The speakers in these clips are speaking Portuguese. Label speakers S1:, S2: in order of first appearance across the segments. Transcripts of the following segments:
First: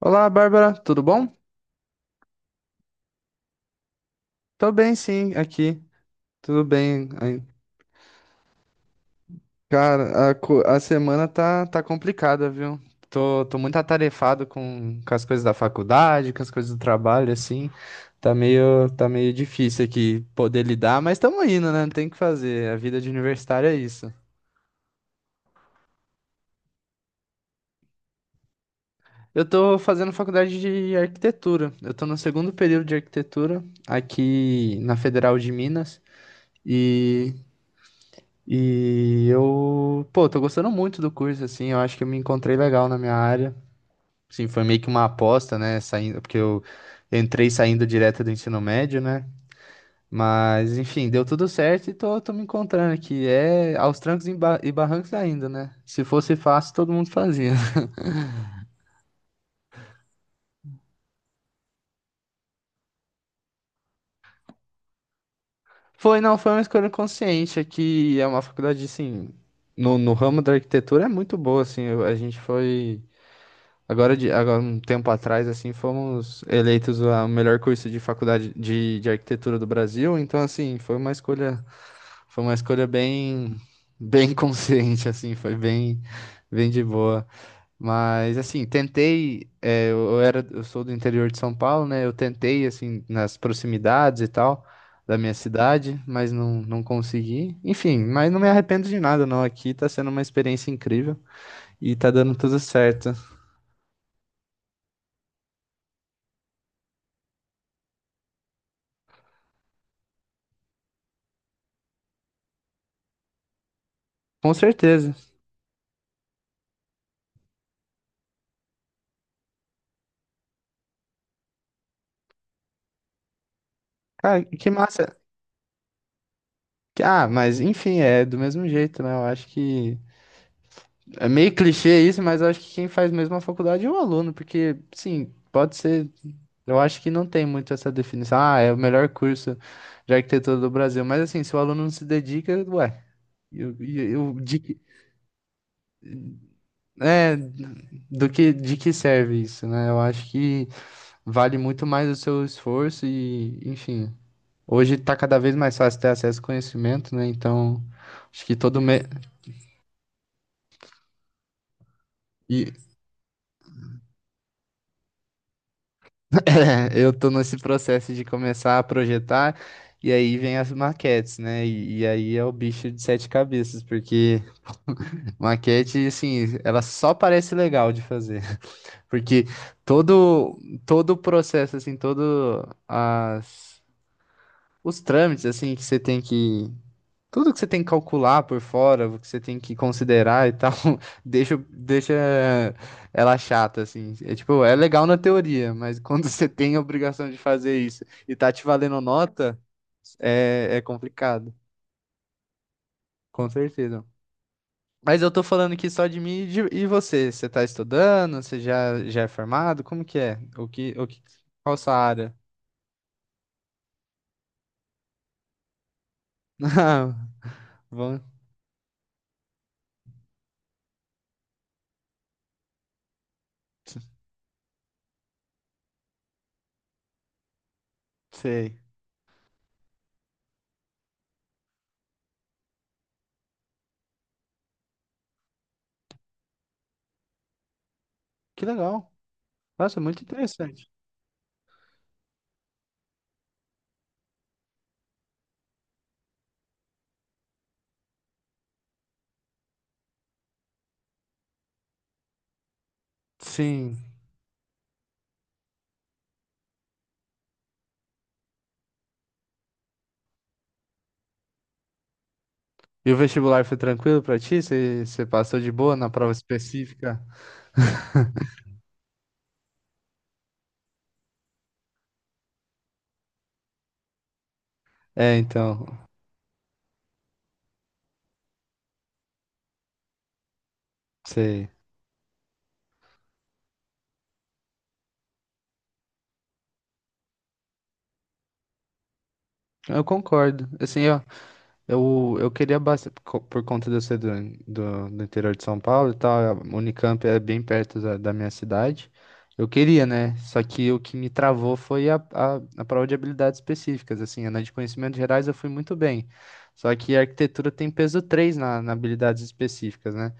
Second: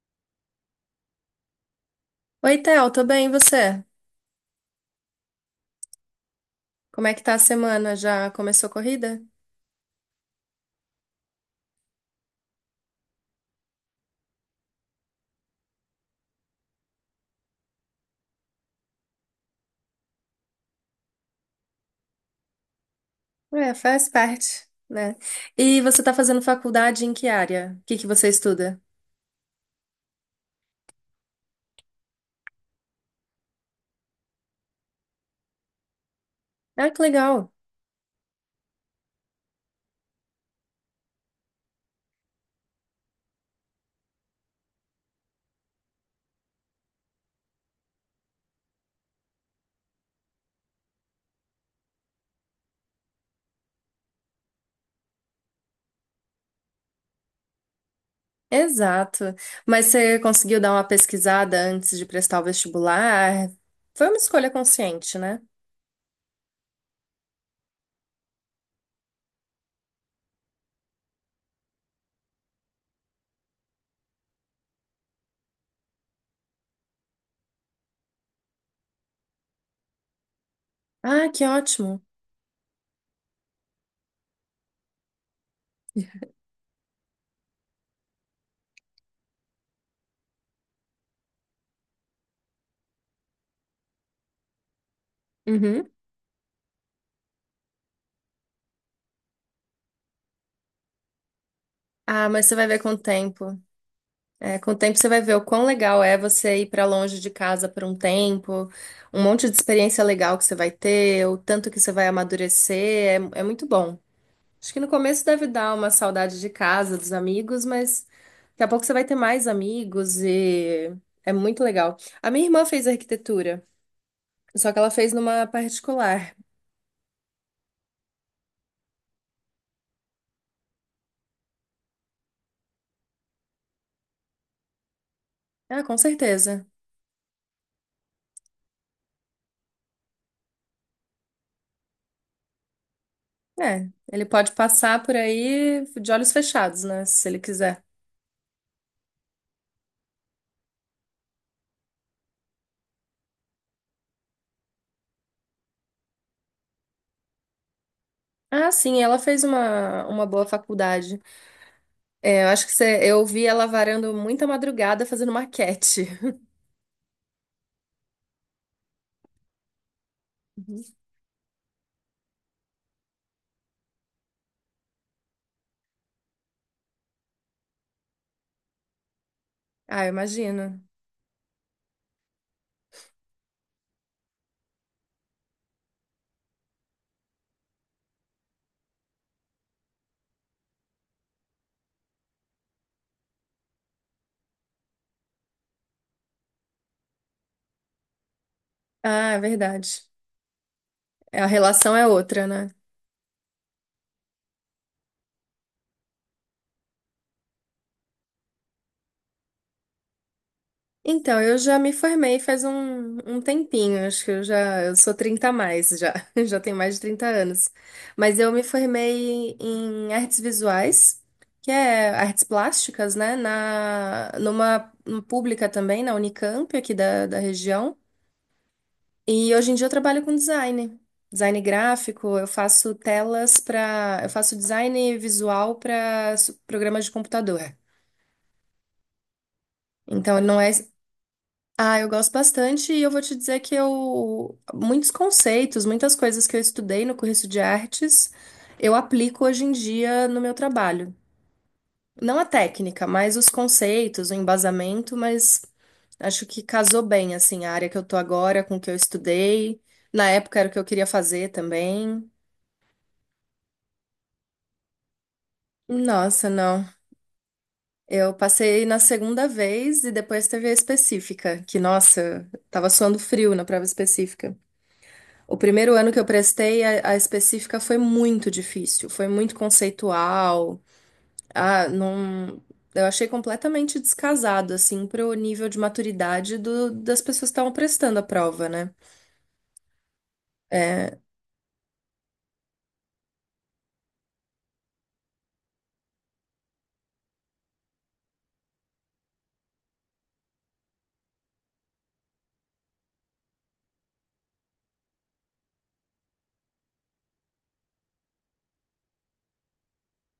S1: Olá, Bárbara, tudo bom?
S2: Oi, Theo, tô bem, e você?
S1: Tô bem, sim, aqui. Tudo
S2: Como
S1: bem.
S2: é que tá a
S1: Ai,
S2: semana? Já começou a corrida?
S1: cara, a semana tá complicada, viu? Tô muito atarefado com as coisas da faculdade, com as coisas do trabalho, assim. Tá meio difícil aqui poder lidar, mas estamos indo, né? Não tem o que fazer. A vida de universitário é
S2: É, faz
S1: isso.
S2: parte, né? E você tá fazendo faculdade em que área? O que que você estuda?
S1: Eu tô fazendo faculdade de arquitetura. Eu tô no segundo período de arquitetura aqui na Federal de Minas.
S2: Ah, que
S1: e
S2: legal.
S1: E eu, pô, tô gostando muito do curso, assim, eu acho que eu me encontrei legal na minha área. Assim, foi meio que uma aposta, né, saindo, porque eu entrei saindo direto do ensino médio, né? Mas, enfim, deu tudo certo e tô me encontrando aqui. É aos trancos e barrancos ainda, né? Se fosse fácil, todo mundo fazia.
S2: Exato. Mas você conseguiu dar uma pesquisada antes de prestar o vestibular? Foi uma escolha consciente, né?
S1: Foi, não, foi uma escolha consciente, aqui é uma faculdade, assim, no ramo da arquitetura é muito boa, assim, a gente foi... Agora, um tempo atrás, assim, fomos eleitos o melhor curso de faculdade de arquitetura do Brasil. Então, assim,
S2: Ah, que ótimo.
S1: foi uma escolha bem, bem consciente, assim, foi bem, bem de boa. Mas, assim, tentei, é, eu era, eu sou do interior de São Paulo, né? Eu tentei, assim, nas proximidades e tal da minha
S2: Uhum.
S1: cidade, mas não consegui. Enfim, mas não me arrependo de nada, não. Aqui tá sendo uma experiência incrível e tá
S2: Ah,
S1: dando
S2: mas você
S1: tudo
S2: vai ver com o
S1: certo.
S2: tempo. É, com o tempo você vai ver o quão legal é você ir para longe de casa por um tempo, um monte de experiência legal que você vai ter, o tanto que você vai amadurecer, é muito bom.
S1: Com
S2: Acho que no
S1: certeza.
S2: começo deve dar uma saudade de casa, dos amigos, mas daqui a pouco você vai ter mais amigos e é muito legal. A minha irmã fez arquitetura,
S1: Cara, que
S2: só que ela fez
S1: massa.
S2: numa particular.
S1: Ah, mas enfim, é do mesmo jeito, né? Eu acho que é meio clichê isso, mas eu acho que quem faz mesmo a faculdade é o aluno, porque, sim, pode
S2: Ah, com
S1: ser.
S2: certeza.
S1: Eu acho que não tem muito essa definição. Ah, é o melhor curso de arquitetura do Brasil. Mas assim, se o aluno não se dedica, ué, eu,
S2: É,
S1: eu,
S2: ele
S1: eu-
S2: pode
S1: de, que-
S2: passar por aí de olhos fechados, né, se
S1: é,
S2: ele quiser.
S1: do que, de que serve isso, né? Eu acho que vale muito mais o seu esforço e, enfim, hoje tá cada vez mais fácil ter acesso ao conhecimento, né? Então, acho que
S2: Ah,
S1: todo
S2: sim,
S1: mês.
S2: ela fez uma boa faculdade. É, eu acho que eu vi ela varando muita madrugada fazendo maquete.
S1: É, eu tô nesse processo de começar a projetar, e aí vem as
S2: Uhum.
S1: maquetes, né? E aí é o bicho de sete cabeças, porque maquete, assim, ela só parece legal de fazer. Porque
S2: Ah, eu
S1: todo,
S2: imagino.
S1: todo o processo, assim, os trâmites, assim, que você tem que tudo que você tem que calcular por fora, o que você tem que considerar e tal, deixa ela chata, assim. É tipo, é legal na teoria, mas quando você tem a obrigação de fazer isso e tá te valendo
S2: Ah, é
S1: nota,
S2: verdade.
S1: é
S2: É, a
S1: complicado,
S2: relação é outra, né?
S1: com certeza. Mas eu tô falando aqui só de mim e você. Você tá estudando? Você já é formado? Como que é?
S2: Então, eu
S1: Qual
S2: já me
S1: sua área?
S2: formei faz um tempinho, acho que eu sou 30 a mais já, já tenho mais de
S1: Ah,
S2: 30 anos.
S1: bom,
S2: Mas eu me formei em artes visuais, que é artes plásticas, né, numa pública também, na Unicamp aqui da região.
S1: sei.
S2: E hoje em dia eu trabalho com design, design gráfico, eu faço design visual para programas de computador.
S1: Que legal. Nossa, muito
S2: Então não é,
S1: interessante.
S2: ah, eu gosto bastante e eu vou te dizer que eu muitos conceitos, muitas coisas que eu estudei no curso de artes, eu aplico hoje em dia no meu trabalho. Não a técnica, mas os
S1: Sim.
S2: conceitos, o embasamento, mas acho que casou bem, assim, a área que eu tô agora com o que eu estudei. Na época era o que eu queria fazer também.
S1: E o vestibular foi tranquilo pra ti? Você passou de boa na prova
S2: Nossa, não.
S1: específica?
S2: Eu passei na segunda vez e depois teve a específica, que, nossa, tava suando frio na prova específica.
S1: É,
S2: O
S1: então,
S2: primeiro ano que eu prestei, a específica foi muito difícil, foi muito conceitual.
S1: sei.
S2: Ah, não. Eu achei completamente descasado, assim, pro nível de maturidade das pessoas que estavam prestando a prova, né?
S1: Eu concordo. Assim,
S2: É,
S1: ó, eu queria bastante, por conta de eu ser do interior de São Paulo e tal, a Unicamp é bem perto da minha cidade. Eu queria, né? Só que o que me travou foi a prova de habilidades específicas. Assim, na de conhecimentos gerais eu fui muito bem. Só que a arquitetura tem peso 3 na habilidades específicas, né?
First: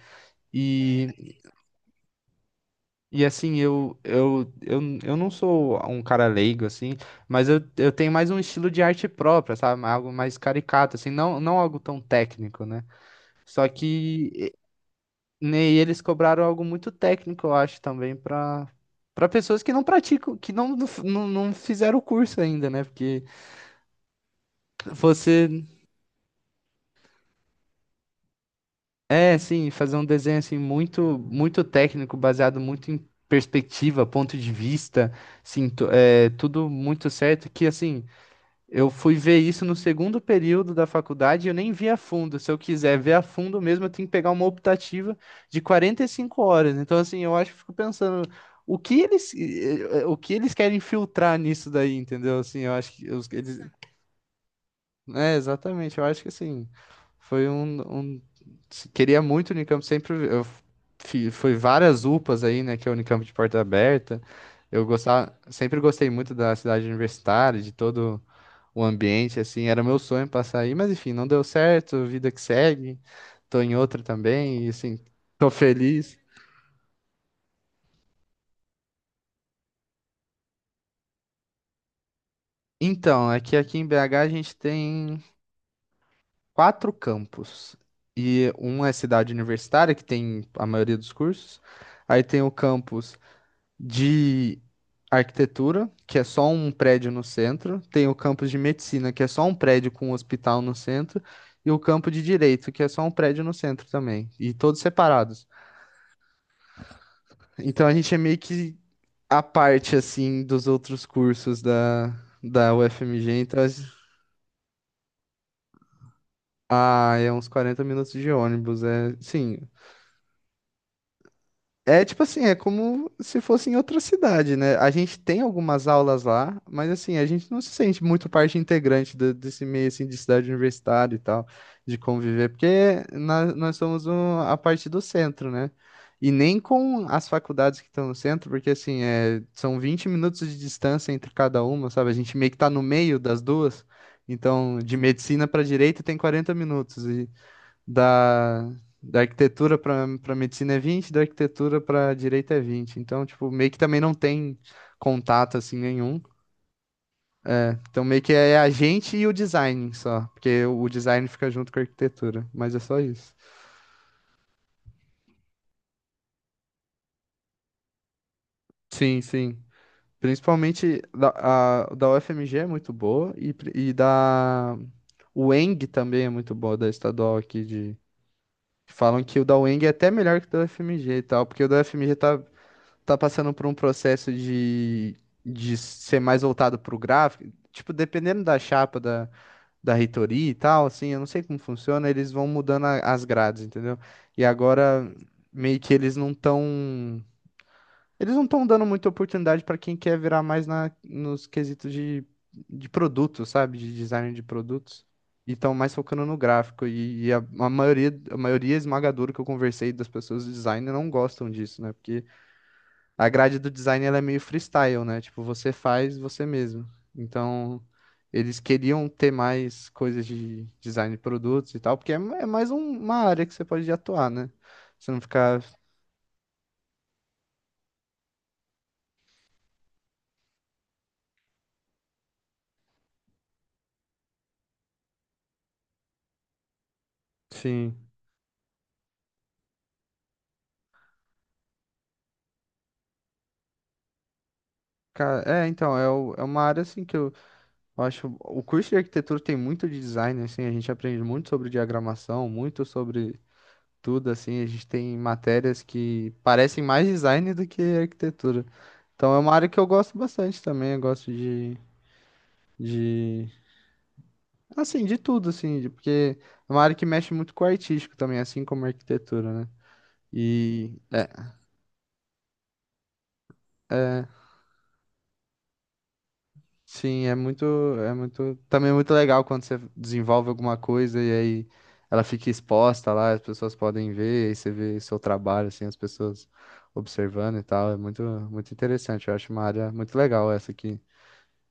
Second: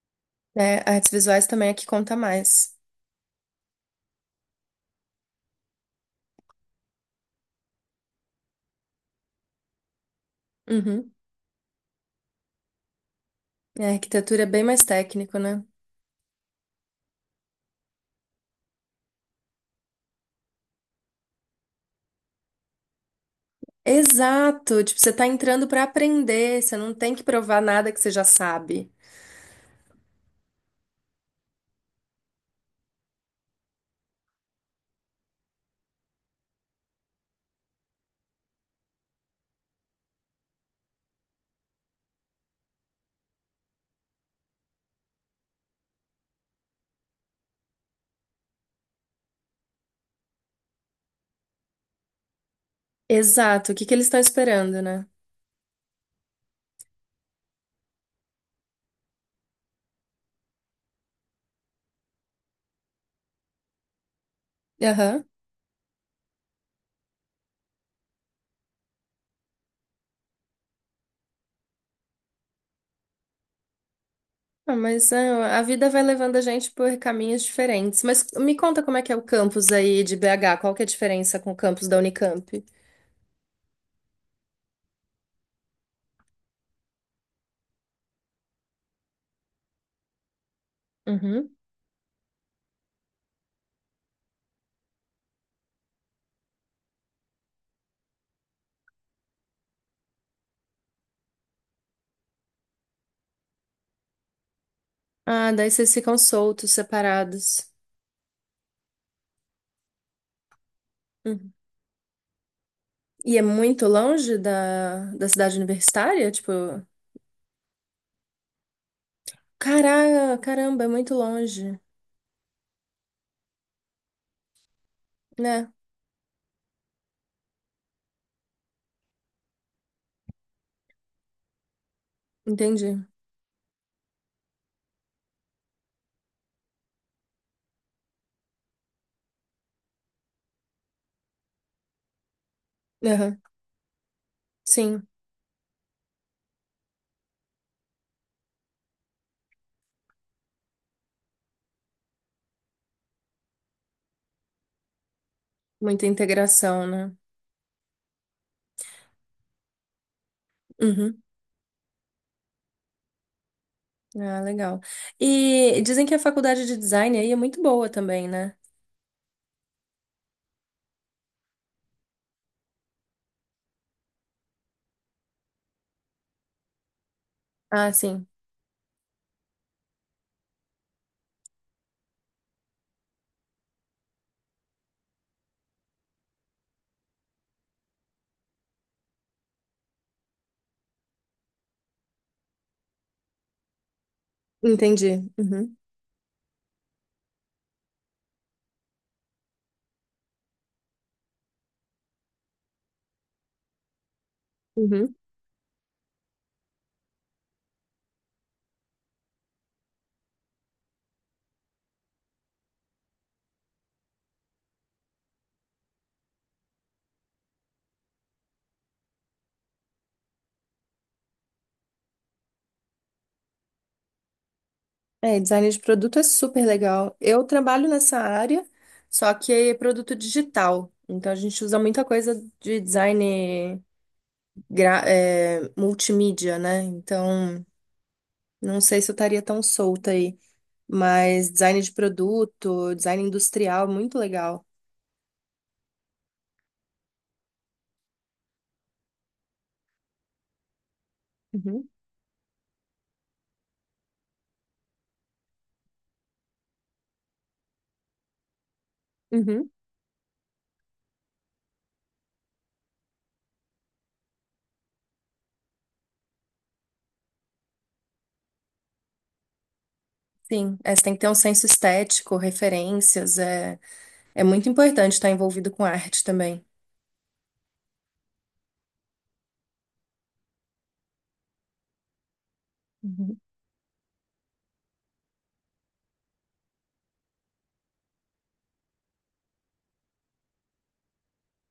S2: né, artes
S1: E
S2: visuais também é que conta mais.
S1: E assim, eu não sou um cara leigo, assim, mas eu tenho mais um estilo de arte própria, sabe? Algo mais caricato, assim,
S2: Uhum.
S1: não algo tão técnico, né? Só
S2: A
S1: que
S2: arquitetura é
S1: e-
S2: bem mais técnico,
S1: né,
S2: né?
S1: e eles cobraram algo muito técnico, eu acho, também, para pessoas que não praticam, que não fizeram o curso ainda, né? Porque
S2: Exato, tipo, você tá
S1: você,
S2: entrando pra aprender, você não tem que provar nada que você já sabe.
S1: é, assim, fazer um desenho, assim, muito técnico, baseado muito em perspectiva, ponto de vista, assim, tudo muito certo, que, assim. Eu fui ver isso no segundo período da faculdade e eu nem vi a fundo. Se eu quiser ver a fundo mesmo, eu tenho que pegar uma optativa de 45 horas. Então, assim, eu acho que fico pensando o que eles, o que eles querem filtrar nisso daí, entendeu? Assim, eu acho que eles.
S2: Exato, o que que eles estão esperando, né?
S1: É, exatamente. Eu acho que assim, foi Queria muito o Unicamp, sempre. Eu fui várias UPAs aí, né? Que é o Unicamp de porta aberta. Eu
S2: Aham.
S1: gostava, sempre gostei muito da cidade universitária, de todo o ambiente, assim, era meu sonho passar aí, mas enfim, não deu certo, vida que segue, tô em outra também, e
S2: Ah,
S1: assim,
S2: mas é,
S1: tô
S2: a vida vai
S1: feliz.
S2: levando a gente por caminhos diferentes. Mas me conta como é que é o campus aí de BH, qual que é a diferença com o campus da Unicamp?
S1: Então, é que aqui em BH a gente tem quatro campos, e um é cidade universitária, que tem a maioria dos
S2: Uhum.
S1: cursos, aí tem o campus de arquitetura, que é só um prédio no centro, tem o campus de medicina, que é só um prédio com um hospital no centro, e o campo de direito, que é só um prédio no centro também, e todos separados.
S2: Ah, daí vocês ficam soltos, separados.
S1: Então a gente é meio que à parte, assim, dos outros
S2: Uhum.
S1: cursos da
S2: E
S1: UFMG.
S2: é
S1: Então,
S2: muito longe da cidade universitária? Tipo,
S1: é uns 40 minutos de ônibus. É, sim.
S2: caramba, é muito longe,
S1: É tipo assim, é como se fosse em outra cidade, né? A gente tem
S2: né?
S1: algumas aulas lá, mas assim, a gente não se sente muito parte integrante desse meio assim de cidade universitária e tal, de conviver, porque
S2: Entendi.
S1: nós somos a parte do centro, né? E nem com as faculdades que estão no centro, porque assim, é, são 20 minutos de distância entre cada uma, sabe? A gente meio que tá no meio das
S2: Aham.
S1: duas. Então, de
S2: Sim.
S1: medicina para direito tem 40 minutos da, da arquitetura para medicina é 20, da arquitetura para direito é 20. Então, tipo, meio que também não tem contato assim
S2: Muita
S1: nenhum.
S2: integração, né?
S1: É, então, meio que é a gente e o design só, porque o
S2: Uhum.
S1: design fica junto com a arquitetura, mas é só isso.
S2: Ah, legal. E dizem que a faculdade de design aí é muito boa também, né?
S1: Sim, sim. Principalmente da UFMG é muito boa e da UENG também é muito boa, da estadual aqui
S2: Ah,
S1: de.
S2: sim.
S1: Falam que o da UENG é até melhor que o da UFMG e tal, porque o da UFMG tá passando por um processo de ser mais voltado pro gráfico. Tipo, dependendo da chapa da reitoria e tal, assim, eu não sei como funciona, eles vão mudando as grades, entendeu? E agora,
S2: Entendi. Uhum.
S1: meio que eles não estão. Eles não estão dando muita oportunidade para quem quer virar mais na, nos quesitos de produto, sabe? De design de produtos.
S2: Uhum.
S1: E estão mais focando no gráfico. A maioria, a maioria esmagadora que eu conversei das pessoas de design não gostam disso, né? Porque a grade do design ela é meio freestyle, né? Tipo, você faz você mesmo. Então, eles queriam ter mais coisas de design de produtos e tal, porque é, é mais uma área que você pode atuar, né? Você não
S2: É,
S1: ficar,
S2: design de produto é super legal. Eu trabalho nessa área, só que é produto digital. Então a gente usa muita coisa de design multimídia, né? Então
S1: assim...
S2: não sei se eu estaria tão solta aí, mas design de produto, design industrial, muito legal.
S1: Cara, é, então, é, é uma área, assim, que eu acho... O curso de arquitetura tem muito de design, assim, a gente aprende muito sobre
S2: Uhum.
S1: diagramação, muito sobre tudo, assim, a gente tem matérias que parecem mais design do que arquitetura. Então, é uma área
S2: Uhum.
S1: que eu gosto bastante também, eu gosto de, assim, de tudo, assim, porque é uma área que mexe muito com o artístico também, assim como a arquitetura, né?
S2: Sim, é,
S1: E
S2: você tem que ter
S1: é,
S2: um senso estético, referências, é,
S1: é,
S2: é muito importante estar envolvido com arte também.
S1: sim, é muito, também é muito legal quando você desenvolve alguma coisa e aí ela fica exposta lá, as
S2: Uhum,
S1: pessoas podem ver, aí você vê seu trabalho, assim, as pessoas observando e tal, é muito, muito interessante, eu acho uma área muito legal essa aqui.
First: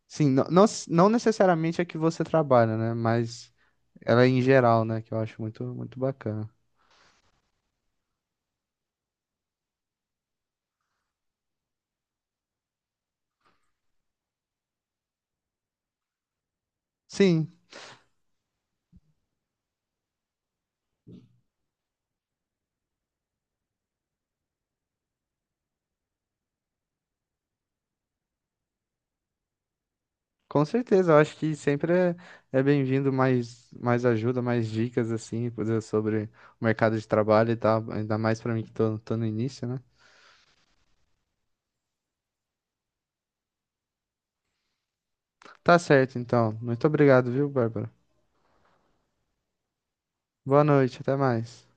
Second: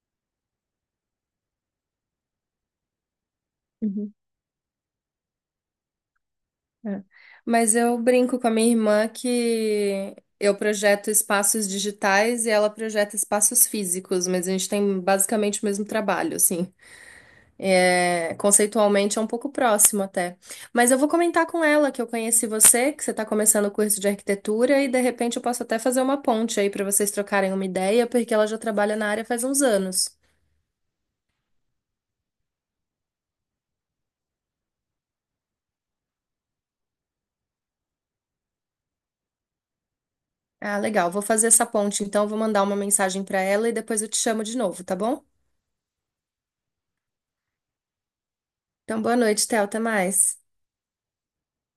S1: Sim, não, não, não necessariamente a que você trabalha, né? Mas
S2: uhum,
S1: ela é em geral, né? Que eu acho muito, muito bacana.
S2: é. Mas eu brinco com a minha irmã que eu projeto espaços digitais e ela projeta espaços físicos, mas a gente tem basicamente o mesmo trabalho, assim.
S1: Sim,
S2: É, conceitualmente é um pouco próximo até. Mas eu vou comentar com ela que eu conheci você, que você está começando o curso de arquitetura e de repente eu posso até fazer uma ponte aí para vocês trocarem uma ideia, porque ela já trabalha na área faz uns anos.
S1: com certeza, eu acho que sempre é, é bem-vindo mais, mais ajuda, mais dicas, assim, coisa sobre o mercado de trabalho e tal, ainda mais pra mim que tô no início, né?
S2: Ah, legal. Vou fazer essa ponte, então vou mandar uma mensagem para ela e depois eu te chamo de novo, tá bom?
S1: Tá certo, então. Muito obrigado, viu, Bárbara?
S2: Então, boa noite, Theo. Até mais.
S1: Boa noite, até mais.